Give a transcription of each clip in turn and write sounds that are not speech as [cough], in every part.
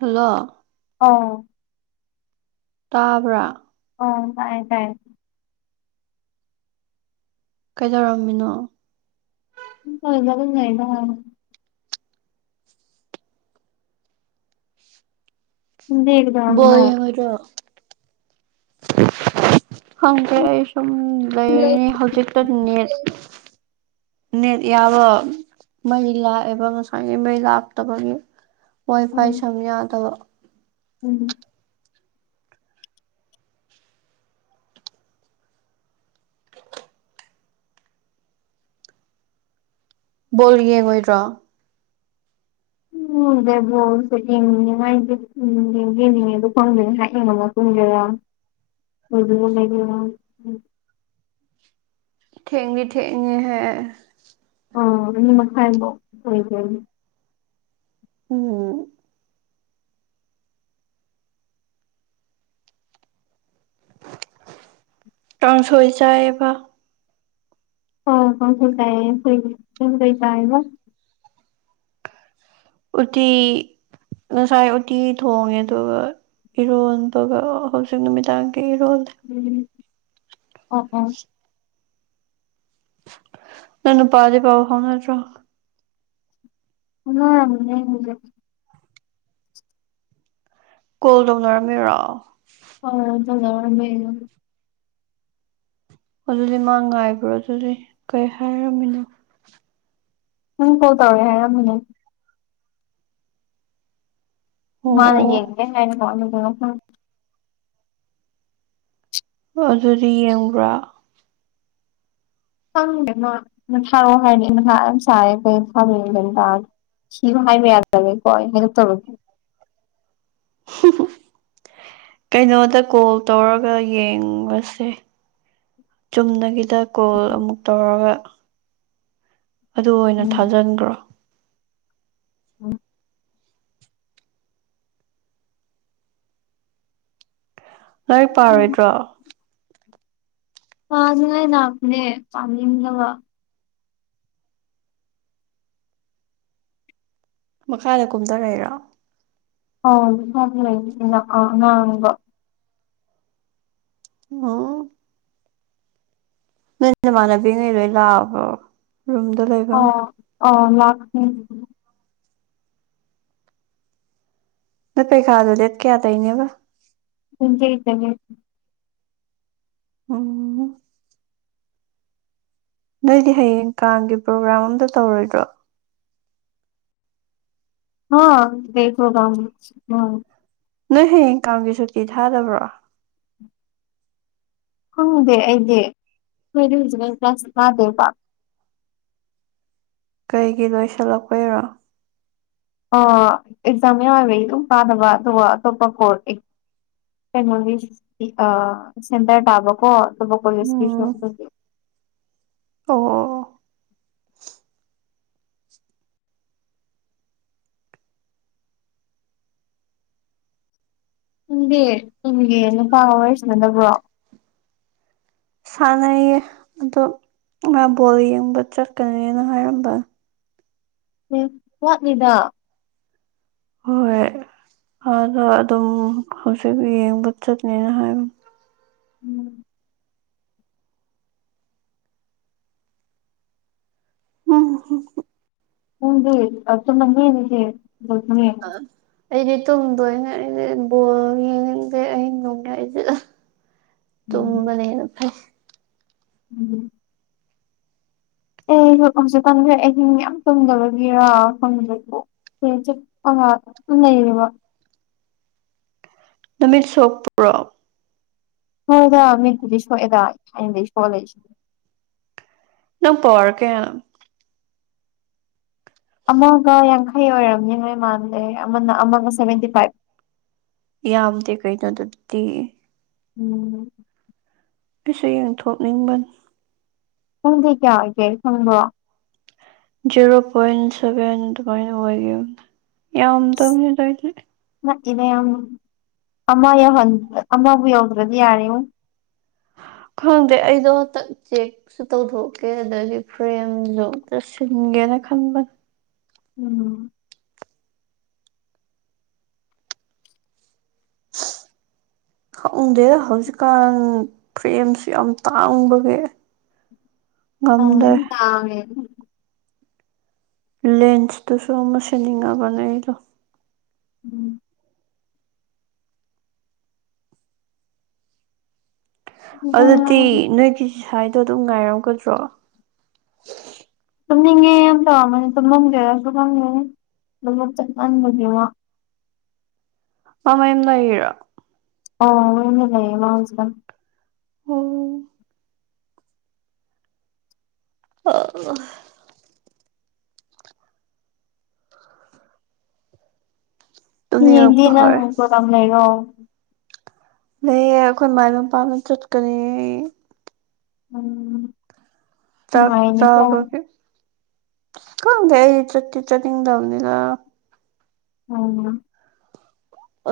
hello ꯑꯣ ꯇꯥꯕ꯭ꯔꯥ ꯑꯣ ꯇꯥꯏ ꯇꯥꯏ ꯀꯩꯗꯧꯔꯝꯃꯤꯅꯣ [unintelligible] ꯗꯤ ꯕꯣꯜ ꯌꯦꯡꯉꯣꯏꯗ꯭ꯔꯣ ꯈꯪꯗꯦ ꯑꯩ ꯁꯨꯝ ꯂꯩꯔꯤꯅꯤ ꯍꯧꯖꯤꯛꯇ ꯅꯦꯠ ꯅꯦꯠ ꯌꯥꯕ ꯃꯩ ꯂꯥꯛꯑꯦꯕ ꯉꯁꯥꯢꯒꯩ ꯃꯩ ꯂꯥꯛꯇꯕꯒꯤ ꯋꯥꯢ ꯐꯥꯢ ꯁꯝ ꯌꯥꯗꯕ ꯎꯝ ꯕꯣꯜ ꯌꯦꯡꯉꯣꯏꯗ꯭ꯔꯣ ꯎꯝ ꯕꯣꯜꯁꯦ ꯌꯦꯡꯅꯤꯡꯉꯦ ꯃꯥꯏꯖꯦ ꯌꯦꯡꯖꯨ ꯌꯦꯟꯅꯤꯡꯉꯦ ꯑꯗꯣ ꯈꯪꯗꯦ ꯉꯁꯥꯏ ꯌꯦꯡꯕꯝ ꯑꯃ ꯄꯨꯡ ꯀꯌꯥ [unintelligible] ꯊꯦꯡꯗꯤ ꯊꯦꯡꯉꯤ ꯍꯦ ꯑ ꯑꯅꯤ ꯃꯈꯥꯏꯕꯥꯎ ꯑꯣꯏꯒ꯭ꯔꯅꯤ ꯎꯝ ꯀꯥꯡꯁꯣꯏ ꯆꯥꯏꯑꯦꯕ ꯑ ꯀꯥꯡꯁꯣꯏ ꯆꯥꯌꯦ ꯑꯈꯣꯏꯗꯤ ꯅꯪ ꯀꯩ ꯆꯌꯦꯕ ꯎꯇꯤ ꯉꯁꯥꯏ ꯎꯇꯤ ꯊꯣꯡꯉꯦ ꯑꯗꯨꯒ ꯏꯔꯣꯟꯕꯒ ꯍꯧꯖꯤꯛ ꯅꯨꯃꯤꯗꯥꯡꯒꯤ ꯏꯔꯣꯜꯂꯦ ꯎꯝ ꯑꯣ ꯑꯣ ꯅꯪ ꯅꯨꯄꯥꯗꯤ ꯄꯥꯎ ꯐꯥꯎꯅꯗ꯭ꯔꯣ [unintelligible] ꯀꯣꯜ ꯇꯧꯅꯔꯝꯃꯤꯔꯣ ꯑ ꯇꯧꯅꯃꯔꯝꯃꯦ ꯌꯨ ꯑꯗꯨꯗꯤ ꯃꯥ ꯉꯥꯏꯕ꯭ꯔꯣ ꯑꯗꯨꯗꯤ ꯀꯩ ꯍꯥꯏꯔꯝꯃꯤꯅꯣ ꯅꯪ ꯀꯣꯜ ꯇꯧꯋꯦ ꯍꯥꯏꯔꯝꯃꯅꯨ ꯑꯣ ꯃꯥꯅ ꯌꯦꯡꯒꯦ ꯑꯣ [unintelligible] ꯑꯗꯨꯗꯤ ꯌꯦꯡꯕ꯭ꯔꯥ ꯈꯪꯗꯦ ꯃꯥ ꯊꯥꯔꯛꯑꯣ ꯍꯥꯢꯔꯗꯤ ꯃꯊꯥ ꯌꯥꯝ ꯁꯥꯢꯌꯦ ꯀꯩ ꯊꯥꯗꯣꯢꯅꯣ ꯒ꯭ꯌꯥꯟ ꯇꯥ ꯁꯤꯌꯨ ꯍꯥꯢꯕ ꯌꯥꯗꯕꯒꯤ ꯀꯣ ꯑꯩ [unintelligible] ꯀꯩꯅꯣꯗ ꯀꯣꯜ ꯇꯧꯔꯒ ꯌꯦꯡꯂꯁꯦ ꯆꯨꯝꯅꯒꯤꯗ ꯀꯣꯜ ꯑꯃꯨꯛ ꯇꯧꯔꯒ ꯑꯗꯨ ꯑꯣꯏꯅ ꯎꯝ ꯊꯥꯖꯟꯒ꯭ꯔꯣ ꯎꯝ ꯂꯥꯏꯔꯤꯛ ꯄꯥꯔꯣꯏꯗ꯭ꯔꯣ ꯄꯥꯅꯉꯥꯢ ꯂꯥꯛꯄꯅꯦ ꯄꯥꯅꯤꯡꯗꯕ ꯃꯈꯥꯗ ꯀꯨꯝꯗꯔꯩꯔꯣ [unintelligible] ꯑꯉꯥꯡꯕ ꯑꯣ ꯅꯣꯢ ꯅꯃꯅꯕꯤꯉꯩ ꯂꯣꯢ ꯂꯥꯛꯑꯕꯣ ꯔꯨꯝꯗ ꯂꯩ ꯑꯥ ꯑꯥ ꯂꯥꯛꯀꯅꯤ ꯅꯣꯢ ꯄꯩꯈꯥꯗꯨ ꯗꯦꯠ ꯀꯌꯥ ꯗꯩꯅꯦꯕ [unintelligible] ꯎꯝ ꯅꯣꯢꯗꯤ ꯍꯌꯦꯡ ꯀꯥꯡꯒꯤ ꯄ꯭ꯔꯣꯒ꯭ꯔꯥꯝ ꯑꯝꯇ ꯇꯧꯔꯣꯢꯗ꯭ꯔꯣ ꯍꯥ ꯀꯩ ꯄ꯭ꯔꯣꯒ꯭ꯔꯥꯝꯅꯣ ꯅꯣꯏ ꯍꯌꯦꯡ ꯀꯥꯡꯒꯤ ꯁꯨꯇꯤ ꯊꯥꯗꯕ꯭ꯔꯣ ꯈꯪꯗꯦ ꯑꯩꯗꯤ ꯑꯩꯈꯣꯢꯗꯤ ꯍꯧꯖꯤꯛꯃꯛ ꯀ꯭ꯂꯥꯁ ꯀꯥꯗꯦꯕ ꯀꯩꯒꯤ ꯂꯣꯢꯁꯜꯂꯛꯄꯩꯔꯣ ꯑ ꯑꯦꯛꯖꯥꯝ ꯃꯌꯥꯗ ꯑꯗꯨꯝ ꯀꯥꯗꯕ ꯑꯗꯨꯒ ꯑꯇꯣꯞꯄ ꯀꯣꯔꯠ ꯀꯩꯅꯣꯒꯤ ꯑ ꯁꯦꯟꯇ꯭ꯔ ꯇꯥꯕꯀꯣ ꯑꯇꯣꯞꯄ ꯀꯣꯜꯂꯦꯖꯀꯤꯁꯨ ꯎꯝ ꯑꯗꯨꯒꯤ ꯑꯣ ꯅꯪꯪꯗꯤ ꯅꯪꯒꯤ ꯅꯨꯄꯥꯒ ꯋꯥꯔꯤ ꯁꯥꯟꯅꯗꯕ꯭ꯔꯣ ꯁꯥꯟꯅꯩꯌꯦ ꯑꯗꯣ ꯃꯥ ꯕꯣꯜ ꯌꯦꯡꯕ ꯆꯠꯀꯅꯦꯅ ꯍꯥꯏꯔꯝꯕ ꯎꯝ ꯋꯥꯠꯂꯤꯗ ꯍꯣꯏ ꯑꯥꯗ ꯑꯗꯨꯝ ꯍꯧꯖꯤꯛ ꯌꯦꯡꯕ ꯆꯠꯅꯦꯅ ꯍꯥꯏꯝ ꯎꯝ ꯎꯝ [unintelligible] ꯑꯥ ꯑꯩꯗꯤ ꯇꯨꯝꯗꯣꯢꯅꯦ ꯑꯗꯤ ꯕꯣꯜ ꯌꯦꯡꯅꯤꯡꯗꯦ ꯑꯍꯤꯡ ꯅꯣꯡꯌꯥꯢꯖꯤ [unintelligible] ꯇꯨꯝꯕꯅ ꯍꯦꯅ ꯐꯩ ꯎꯝ ꯑꯦ ꯍꯧꯖꯤꯛ ꯀꯥꯟꯁꯦ ꯑꯍꯤꯡ ꯌꯥꯝ ꯇꯨꯝꯗꯕꯒꯤꯔꯥ ꯈꯪꯗꯦꯀꯣ [unintelligible] ꯅꯃꯤꯠ ꯁꯣꯛꯄ꯭ꯔꯣ ꯍꯣꯏꯗ ꯃꯤꯠꯄꯨꯗꯤ ꯁꯣꯛꯑꯦꯗ ꯇꯊꯥꯏꯅꯗꯩꯩ ꯁꯣꯛꯑ ꯂꯩꯁꯦ ꯅꯪ ꯄꯧꯋꯥꯔ ꯀꯥꯌꯅꯣ ꯑꯃꯒ ꯌꯥꯡꯈꯩ ꯑꯣꯏꯔꯝꯅꯤ [unintelligible] ꯃꯥꯟꯂꯦ ꯑꯃꯅ ꯑꯃꯒ ꯁꯦꯚꯦꯟꯇꯤ ꯐꯥꯏꯚ ꯌꯥꯝꯗꯦ ꯀꯩꯅꯣ ꯑꯗꯨꯗꯤ ꯎꯝ ꯗꯨꯁꯨ ꯌꯦꯡꯊꯣꯛꯅꯤꯡꯕꯅꯤ ꯅꯪꯗꯤ ꯀꯌꯥ ꯑꯣꯏꯒꯦ ꯈꯪꯕ꯭ꯔꯣ ꯖꯦꯔꯣ ꯄꯣꯏꯟ ꯁꯚꯦꯟ ꯑꯗꯨꯃꯥꯢ ꯑꯣꯢꯒꯤꯝꯅꯤ ꯌꯥꯝꯗꯝꯅꯤꯗ ꯑꯩꯗꯤ ꯅꯛꯏꯗ ꯌꯥꯝ ꯑꯃ ꯌꯥꯎꯍꯟ ꯑꯃꯕꯨ ꯌꯧꯗ꯭ꯔꯗꯤ ꯌꯥꯔꯦꯉꯣ ꯈꯪꯗꯦ ꯑꯩꯗꯣ ꯍꯟꯇꯛ ꯆꯦꯛ ꯁꯨ ꯇꯧꯊꯣꯛꯀꯦ ꯑꯗꯒꯤ ꯐ꯭ꯔꯦꯝꯖꯨ ꯑꯝꯇ ꯁꯤꯟꯒꯦꯅ ꯈꯟꯕꯅꯦ ꯎꯝ ꯈꯪꯗꯦꯗ ꯍꯧꯖꯤꯛꯀꯥꯟ ꯐ꯭ꯔꯦꯝꯁꯨ ꯌꯥꯝ ꯇꯥꯡꯕꯒꯤ [inaudible] [unintelligible] ꯇꯥꯡꯉꯦ ꯂꯦꯟꯁꯇꯨꯁꯨ ꯑꯃ ꯁꯤꯟꯅꯤꯡꯉꯕꯅꯦ ꯑꯩꯗꯣ ꯎꯝ ꯑꯗꯨꯒ ꯑꯗꯨꯗꯤ ꯅꯣꯢꯒꯤ ꯁꯥꯢꯗꯣ ꯑꯗꯨꯝ ꯉꯥꯢꯔꯝꯒꯗ꯭ꯔꯣ ꯇꯨꯝꯅꯤꯡꯉꯦ ꯌꯥꯝ ꯇꯧꯔꯝꯕꯅꯦ ꯇꯨꯝꯃꯝꯖꯔꯁꯨ ꯈꯪꯗꯦꯍꯦ ꯂꯧꯕꯨꯛ ꯆꯠꯃꯟꯕꯒꯤ ꯃꯥ ꯃꯥ ꯃꯌꯨꯝ ꯂꯩꯔꯤꯔꯣ ꯑꯣ ꯃꯌꯨꯝꯗ ꯂꯩꯌꯦ ꯃꯥ ꯍꯧꯖꯤꯛꯀꯥꯟ ꯑꯥ ꯍꯌꯦꯡꯗꯤ ꯇꯨꯝꯅꯤꯡꯉꯛꯄ ꯅꯪ ꯍꯧꯔꯦ ꯄ꯭ꯔꯣꯒꯥꯝ ꯂꯩꯔꯣ ꯂꯩꯌꯦ ꯑꯈꯣꯏ ꯃꯥꯏ ꯃꯄꯥꯝꯗ ꯆꯠꯀꯅꯤ ꯑꯩ ꯎꯝ ꯆꯥꯛ ꯅꯨꯡꯉꯥꯏꯅꯤꯀꯣ ꯆꯥꯕꯒꯤ ꯈꯪꯗꯦ ꯑꯩ ꯆꯠꯇꯤ ꯆꯠꯅꯤꯡꯗꯝꯅꯤꯗ ꯎꯝ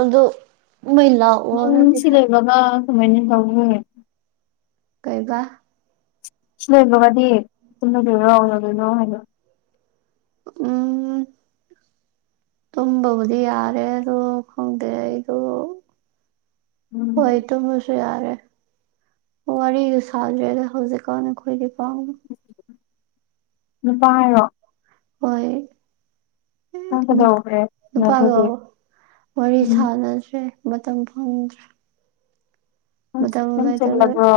ꯑꯗꯨ ꯃꯩ ꯂꯥꯛ ꯅꯪ [unintelligible] ꯀꯃꯥꯢꯅ ꯇꯧꯅꯤ ꯀꯩꯕ ꯁꯤ ꯂꯣꯢꯕꯒꯗꯤ ꯇꯨꯝꯃꯗꯣꯢꯔꯣ ꯀꯩꯗꯧꯗꯣꯢꯅꯣ ꯍꯥꯢꯕ ꯎꯝ ꯇꯨꯝꯕꯕꯨꯗꯤ ꯌꯥꯔꯦ ꯑꯗꯣ ꯈꯪꯗꯦ ꯑꯩꯗꯣ ꯎꯝ ꯍꯣꯢ ꯇꯨꯝꯃꯁꯨ ꯌꯥꯔꯦ ꯋꯥꯔꯤꯒ ꯁꯥꯗ꯭ꯔꯦꯗ ꯍꯧꯖꯤꯛꯀꯥꯟ ꯑꯈꯣꯏꯗꯤ [unintelligible] ꯅꯨꯄꯥꯔꯣ ꯍꯣꯏ ꯅꯪ ꯀꯩꯗꯧꯈ꯭ꯔꯦ ꯅꯨꯄꯥꯗꯣ ꯁꯤꯟꯅꯗ꯭ꯔꯗꯤ ꯋꯥꯔꯤ ꯎꯝ ꯁꯥꯟꯅꯗ꯭ꯔꯦ ꯃꯇꯝ ꯐꯪꯗ꯭ꯔꯦ ꯅꯪ ꯃꯇꯝ ꯅꯪ ꯂꯩꯇꯕ ꯆꯤꯜꯂꯕ꯭ꯔꯣ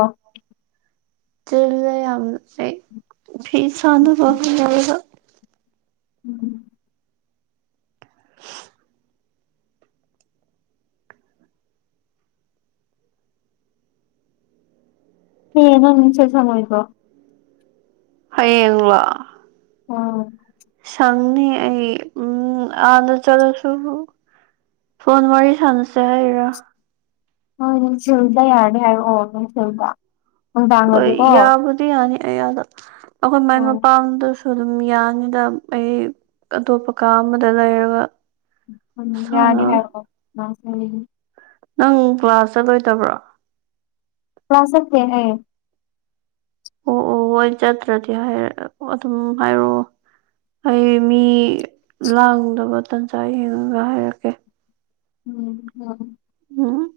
ꯆꯤꯜꯂꯦ ꯌꯥꯝꯅ ꯑꯩ ꯐꯤ ꯁꯥꯟꯅꯕ ꯍꯣꯠꯅꯕꯗ ꯎꯝ ꯃꯤꯅ ꯑꯗꯨꯝ ꯁꯠ [unintelligible] ꯍꯌꯦꯡꯂꯣ ꯑ ꯐꯪꯅꯤ ꯑꯩ ꯎꯝ ꯑꯥꯗ ꯆꯠꯂꯁꯨ ꯐꯣꯟ ꯋꯥꯔꯤ ꯁꯥꯟꯅꯁꯦ ꯍꯥꯢꯔꯥ ꯍꯣꯏ ꯅꯨꯡꯊꯤꯜꯗ ꯌꯥꯔꯗꯤ ꯍꯥꯏꯔꯛꯑꯣ ꯅꯨꯡꯊꯤꯜꯗ ꯅꯨꯡꯗꯥꯡꯗꯗꯤꯀꯣ ꯕꯨꯗꯤ ꯌꯥꯅꯤ ꯑꯩ ꯑꯥꯗ ꯑꯈꯣꯢ ꯃꯥꯢ ꯎꯝ ꯃꯄꯥꯝꯗꯣꯁ ꯑꯗꯨꯝ ꯌꯥꯅꯤꯗ ꯑꯩ ꯑꯇꯣꯞꯄ ꯀꯥ ꯑꯃꯗ ꯂꯩꯔꯒ ꯌꯥꯅꯤ ꯁꯥꯟꯅꯔꯣꯏ ꯍꯥꯏꯔꯛꯑꯣ [unintelligible] ꯅꯪ ꯀ꯭ꯂꯥꯁ ꯆꯠꯂꯣꯢꯗꯕ꯭ꯔꯣ ꯀ꯭ꯂꯥꯁ ꯆꯠꯇꯦ ꯑꯩ ꯑꯣ ꯑꯣ ꯍꯣꯏ ꯆꯠꯇ꯭ꯔꯗꯤ ꯍꯥꯏ ꯑꯗꯨꯝ ꯍꯥꯏꯔꯛꯑꯣ ꯑꯩ ꯃꯤ ꯂꯥꯡꯗꯕ ꯇꯟꯖꯥ ꯌꯦꯡꯉꯒ ꯍꯥꯏꯔꯛꯀꯦ ꯎꯝ ꯍꯣꯏ [unintelligible]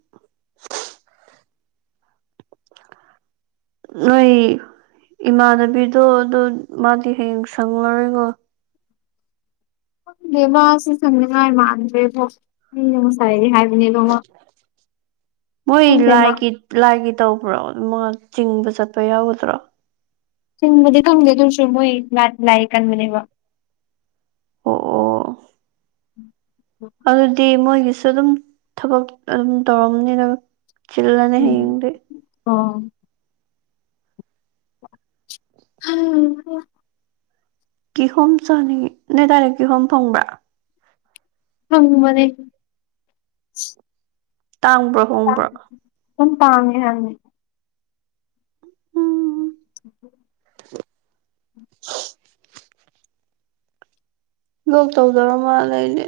ꯅꯣꯏ ꯏꯃꯥꯟꯅꯕꯤꯗꯣ ꯑꯗꯨ ꯃꯥꯗꯤ ꯍꯌꯦꯡ ꯁꯪꯂꯔꯣꯏꯀꯣ ꯗꯦ ꯃꯥꯁꯦ ꯁꯪꯅꯤꯡꯉꯥꯏ ꯃꯥꯟꯗ꯭ꯔꯦꯕꯣ ꯑꯩꯅ ꯉꯁꯥꯏꯗꯤ ꯍꯥꯏꯕꯅꯦꯗꯣ ꯃꯥ ꯃꯣꯢ ꯈꯪꯗꯦ ꯃꯥ ꯂꯥꯢꯀꯤ ꯂꯥꯏꯒꯤ ꯇꯧꯕ꯭ꯔꯣ ꯃꯥ ꯆꯤꯡꯕ ꯆꯠꯄ ꯌꯥꯎꯒꯗ꯭ꯔꯣ ꯆꯤꯡꯕꯗꯤ ꯈꯪꯗꯦ ꯑꯗꯨ ꯑꯣꯏꯔꯁꯨ ꯃꯣꯏ ꯂꯥꯛ ꯂꯥꯏ ꯀꯟꯕꯅꯦꯕ ꯑꯣ ꯑꯣ ꯑꯗꯨꯗꯤ ꯃꯣꯏꯒꯤꯁꯨ ꯑꯗꯨꯝ ꯊꯕꯛ ꯑꯗꯨꯝ ꯇꯧꯔꯝꯅꯤꯗ ꯆꯤꯜꯂꯅꯤ ꯎꯝ ꯍꯌꯦꯡꯗꯤ ꯑꯣ ꯍꯩ ꯍꯥ ꯀꯤꯍꯣꯝ ꯆꯥꯅꯤꯡꯉꯦ ꯅꯣꯏ ꯑꯗꯥꯏꯗ ꯀꯤꯍꯣꯝ ꯐꯪꯕ꯭ꯔꯥ ꯐꯪꯕꯅꯦ ꯇꯥꯡꯕ꯭ꯔꯣ ꯍꯣꯡꯕ꯭ꯔꯣ ꯑꯗꯨꯝ ꯇꯥꯡꯉꯦ ꯍꯥꯏꯕꯅꯦ ꯎꯝ [inaudible] [inaudible] ꯂꯣꯛ ꯇꯧꯗꯣꯔꯕ ꯃꯥꯜꯂꯦ ꯑꯩꯗꯤ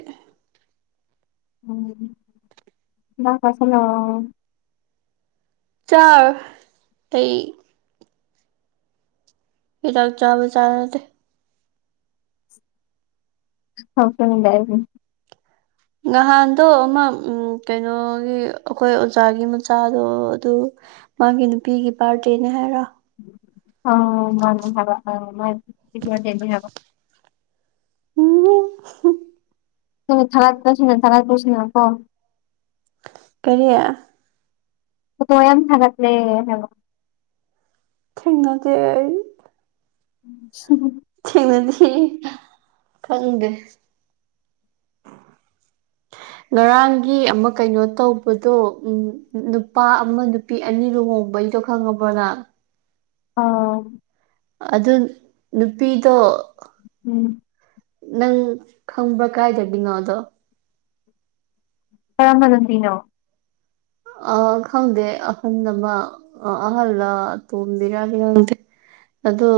ꯎꯝ ꯍꯤꯗꯥꯛ ꯆꯥꯁꯜꯍꯧꯔꯣ ꯆꯥꯔꯣꯢ ꯑꯩ ꯍꯤꯗꯥꯛ ꯆꯥꯕ ꯆꯥꯅꯗꯦ [unintelligible] ꯅꯍꯥꯟꯗꯣ ꯑꯃ ꯎꯝ ꯀꯩꯅꯣꯒꯤ ꯑꯈꯣꯏ ꯑꯣꯖꯥꯒꯤ ꯃꯆꯥꯗꯣ ꯑꯗꯨ ꯃꯥꯒꯤ ꯅꯨꯄꯤꯒꯤ ꯕꯥꯔꯗꯦꯅꯦ ꯍꯥꯏꯔꯣ ꯑꯣ ꯃꯥꯅꯤ ꯍꯥꯏꯕ [unintelligible] [unintelligible] [unintelligible] ꯀꯣ ꯀꯔꯤ ꯐꯣꯇꯣ ꯌꯥꯝ ꯊꯒꯠꯂꯦ ꯍꯥꯏꯕ ꯊꯦꯡꯅꯗꯦ ꯑꯩ [inaudible] ꯊꯦꯡꯅꯗꯤ ꯈꯪꯗꯦ ꯉꯔꯥꯡꯒꯤ ꯑꯃ ꯀꯩꯅꯣ ꯇꯧꯕꯗꯣ ꯎꯝ ꯅꯨꯄꯥ ꯑꯃ ꯅꯨ ꯄꯤ ꯑꯅꯤ ꯂꯨꯍꯣꯡꯕꯩꯗꯣ ꯈꯪꯉꯕꯣ ꯅꯪ ꯑꯥ ꯑꯗꯨ ꯅꯨꯄꯤꯗꯣ ꯎꯝ ꯅꯪ ꯈꯪꯕ꯭ꯔꯥ ꯀꯥꯏꯗꯒꯤꯅꯣ ꯑꯗꯣ ꯀꯔꯝꯕ ꯅꯨꯄꯤꯅꯣ ꯑ ꯈꯪꯗꯦ ꯑꯍꯜ ꯑꯃ ꯑꯍꯜꯂ ꯇꯣꯝꯕꯤꯔꯗꯤ ꯈꯪꯗꯦ ꯑꯗꯣ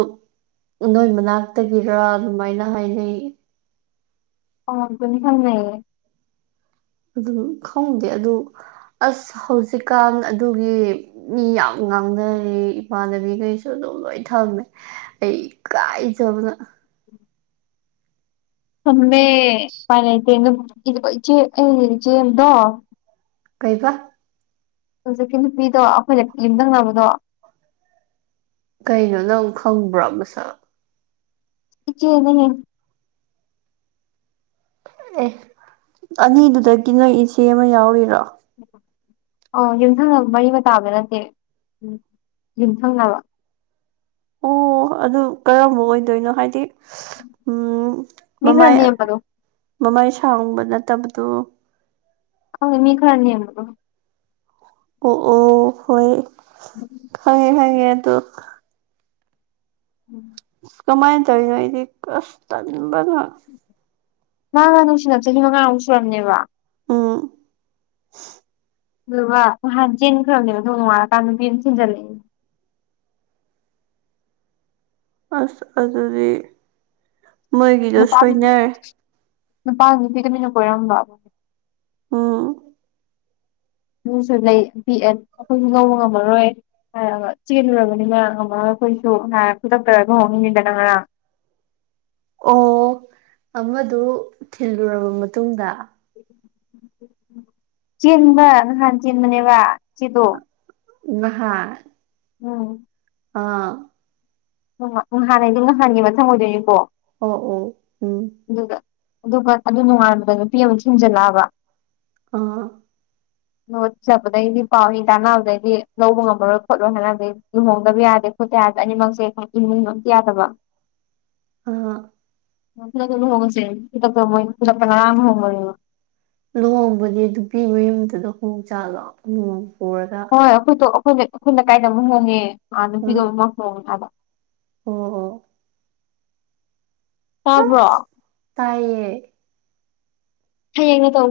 ꯅꯣꯢ ꯃꯅꯥꯛꯇꯒꯤꯔꯥ ꯑꯗꯨꯃꯥꯢꯅ ꯍꯥꯢꯅꯩ ꯑꯣ ꯑꯗꯨꯅꯤ ꯈꯪꯉꯦ ꯑꯗꯨꯝ ꯈꯪꯗꯦ ꯑꯗꯨ ꯑꯁ ꯍꯧꯖꯤꯛꯀꯥꯜ ꯑꯗꯨꯒꯤ ꯃꯤ ꯌꯥꯝ ꯉꯥꯡꯅꯔꯦ ꯏꯃꯥꯟꯅꯕꯤꯒꯩꯁꯨ ꯁꯨ ꯑꯗꯨꯝ ꯂꯣꯢ ꯊꯝꯃꯦ ꯑꯩ ꯀꯥꯢꯖꯕꯅ ꯁꯨꯝꯃꯦ ꯎꯄꯥꯢ ꯂꯩꯇꯦ [unintelligible] ꯀꯩꯕ ꯍꯧꯖꯤꯛꯀꯤ ꯅꯨꯄꯤꯗꯣ ꯑꯩꯈꯣꯢ ꯌꯨꯝꯗꯪꯅꯕꯗꯣ ꯀꯩꯅꯣ ꯅꯪ ꯈꯪꯕ꯭ꯔꯣ ꯃꯁꯛ ꯏꯆꯦ [unintelligible] ꯑꯦ ꯑꯅꯤꯗꯨꯗꯒꯤ ꯅꯣꯢ ꯏꯆꯦ ꯑꯃ ꯌꯥꯎꯔꯤꯔꯣ ꯑꯣ ꯌꯨꯝꯊꯪꯅꯕ ꯃꯔꯤ ꯃꯇꯥꯕꯗꯨ ꯅꯠꯇꯦ ꯌꯨꯝꯊꯪꯅꯕ ꯑꯣ ꯑꯗꯨ ꯀꯔꯝꯕ ꯑꯣꯢꯗꯣꯢꯅꯣ ꯍꯥꯢꯗꯤ ꯏꯁ ꯎꯝ ꯃꯤ ꯈꯔ ꯃꯃꯥꯢ ꯅꯦꯝꯕꯗꯣ ꯃꯃꯥꯢ ꯁꯥꯡꯕ ꯅꯠꯇꯕꯗꯣ ꯈꯪꯉꯦ ꯃꯤ ꯈꯔ ꯌꯦꯝꯕꯗꯣ ꯑꯣ ꯑꯣ ꯍꯣꯢ ꯈꯉꯦ ꯈꯪꯉꯦ ꯑꯗꯨ ꯎꯝ ꯀꯃꯥꯢꯅ ꯇꯧꯔꯤꯅꯣ ꯑꯩꯗꯤ ꯀꯁ ꯇꯟꯕꯅꯥ ꯃꯥꯒ ꯅꯨꯡꯁꯤꯅꯕ ꯆꯍꯤ ꯃꯉꯥꯃꯨꯛ ꯁꯨꯔꯝꯅꯦꯕ ꯎꯝ ꯑꯗꯨꯒ ꯅꯍꯥꯟ ꯆꯦꯟꯈ꯭ꯔꯕꯅꯦꯕ ꯑꯗꯨ ꯅꯣꯡꯉꯥꯜꯂꯀꯥꯟ ꯅꯨꯄꯤ ꯑꯃ ꯊꯤꯟꯖꯜꯂꯛꯏꯌꯦ ꯑꯁ ꯑꯗꯨꯗꯤ ꯃꯣꯏꯒꯤꯗꯣ ꯅꯨꯄꯥꯗꯨ ꯁꯣꯏꯅꯔꯦ ꯅꯨꯄꯥꯗꯨ ꯅꯨꯄꯤ ꯇꯨꯃꯤꯟꯅ ꯀꯣꯢꯔꯝꯕ ꯎꯝ [unintelligible] ꯂꯩ ꯄꯤꯛꯑꯦ ꯑꯩꯈꯣꯢꯁꯨ ꯉꯧꯕ ꯉꯝꯃꯔꯣꯢ ꯍꯥꯢꯔꯒ ꯆꯦꯜꯂꯨꯔꯕꯅꯤ ꯃꯥ ꯉꯝꯃꯔꯣꯢ ꯑꯈꯣꯢꯁꯨ ꯍꯥꯢꯔ ꯈꯨꯗꯛꯇ ꯂꯨꯍꯣꯡꯉꯤꯅꯤꯗꯅ ꯉꯔꯥꯡ ꯑꯣ ꯑꯃꯗꯨ ꯊꯤꯜꯂꯨꯔꯕ ꯃꯇꯨꯡꯗ ꯆꯦꯟꯕ ꯅꯍꯥꯟ ꯆꯦꯟꯕꯅꯦꯕ ꯏꯆꯦꯗꯣ ꯅꯍꯥꯟ ꯎꯝ ꯑꯥ ꯎ ꯉꯍꯥꯟ ꯍꯥꯢꯗꯤ ꯉꯍꯥꯟꯒꯤ ꯃꯊꯪ ꯑꯣꯢꯗꯣꯢꯅꯤꯀꯣ ꯑꯣ ꯑꯣ ꯎꯝ ꯑꯗꯨꯗ ꯑꯗꯨꯒ ꯑꯗꯨ ꯅꯨꯡꯉꯥꯟꯕꯗ ꯅꯨꯄꯤ ꯑꯃꯨꯛ ꯊꯤꯡꯖꯤꯜꯂꯛꯑꯕ ꯎꯝ ꯂꯧ ꯆꯠꯄꯗꯩꯗꯤ ꯄꯥꯎ ꯏ ꯇꯥꯟꯅꯕꯗꯩꯗꯤ ꯂꯧꯕ ꯉꯝꯃꯔꯣꯢ ꯈꯣꯠꯂꯣꯢ ꯍꯥꯢꯅꯕꯗꯩ ꯂꯨꯍꯣꯡꯗꯕ ꯌꯥꯗꯦ [unintelligible] ꯑꯅꯤꯃꯛꯁꯦ ꯏꯃꯨꯡꯅ ꯑꯝꯇ ꯌꯥꯗꯕ ꯑꯥ ꯅꯪꯁꯨ ꯂꯨꯍꯣꯡꯉꯁꯦ [unintelligible] ꯂꯨꯍꯣꯡꯕꯗꯤ ꯅꯨꯄꯤ ꯃꯌꯨꯝꯗꯨꯗ ꯍꯣꯡ ꯆꯥꯂꯣ ꯂꯨꯍꯣꯡ ꯄꯨꯔꯒ ꯍꯣꯢ ꯑꯈꯣꯏꯇꯣ ꯑꯩꯈꯣꯏꯅ ꯑꯩꯈꯣꯏ ꯂꯀꯥꯢꯗ ꯑꯃꯗ ꯍꯣꯡꯉꯦ ꯑ ꯅꯨꯄꯤꯗꯣ [unintelligible] ꯑꯣ ꯑꯣ ꯇꯥꯕ꯭ꯔꯣ ꯇꯥꯢꯌꯦ ꯍꯌꯦꯡꯅ ꯇꯧꯕ꯭ꯔ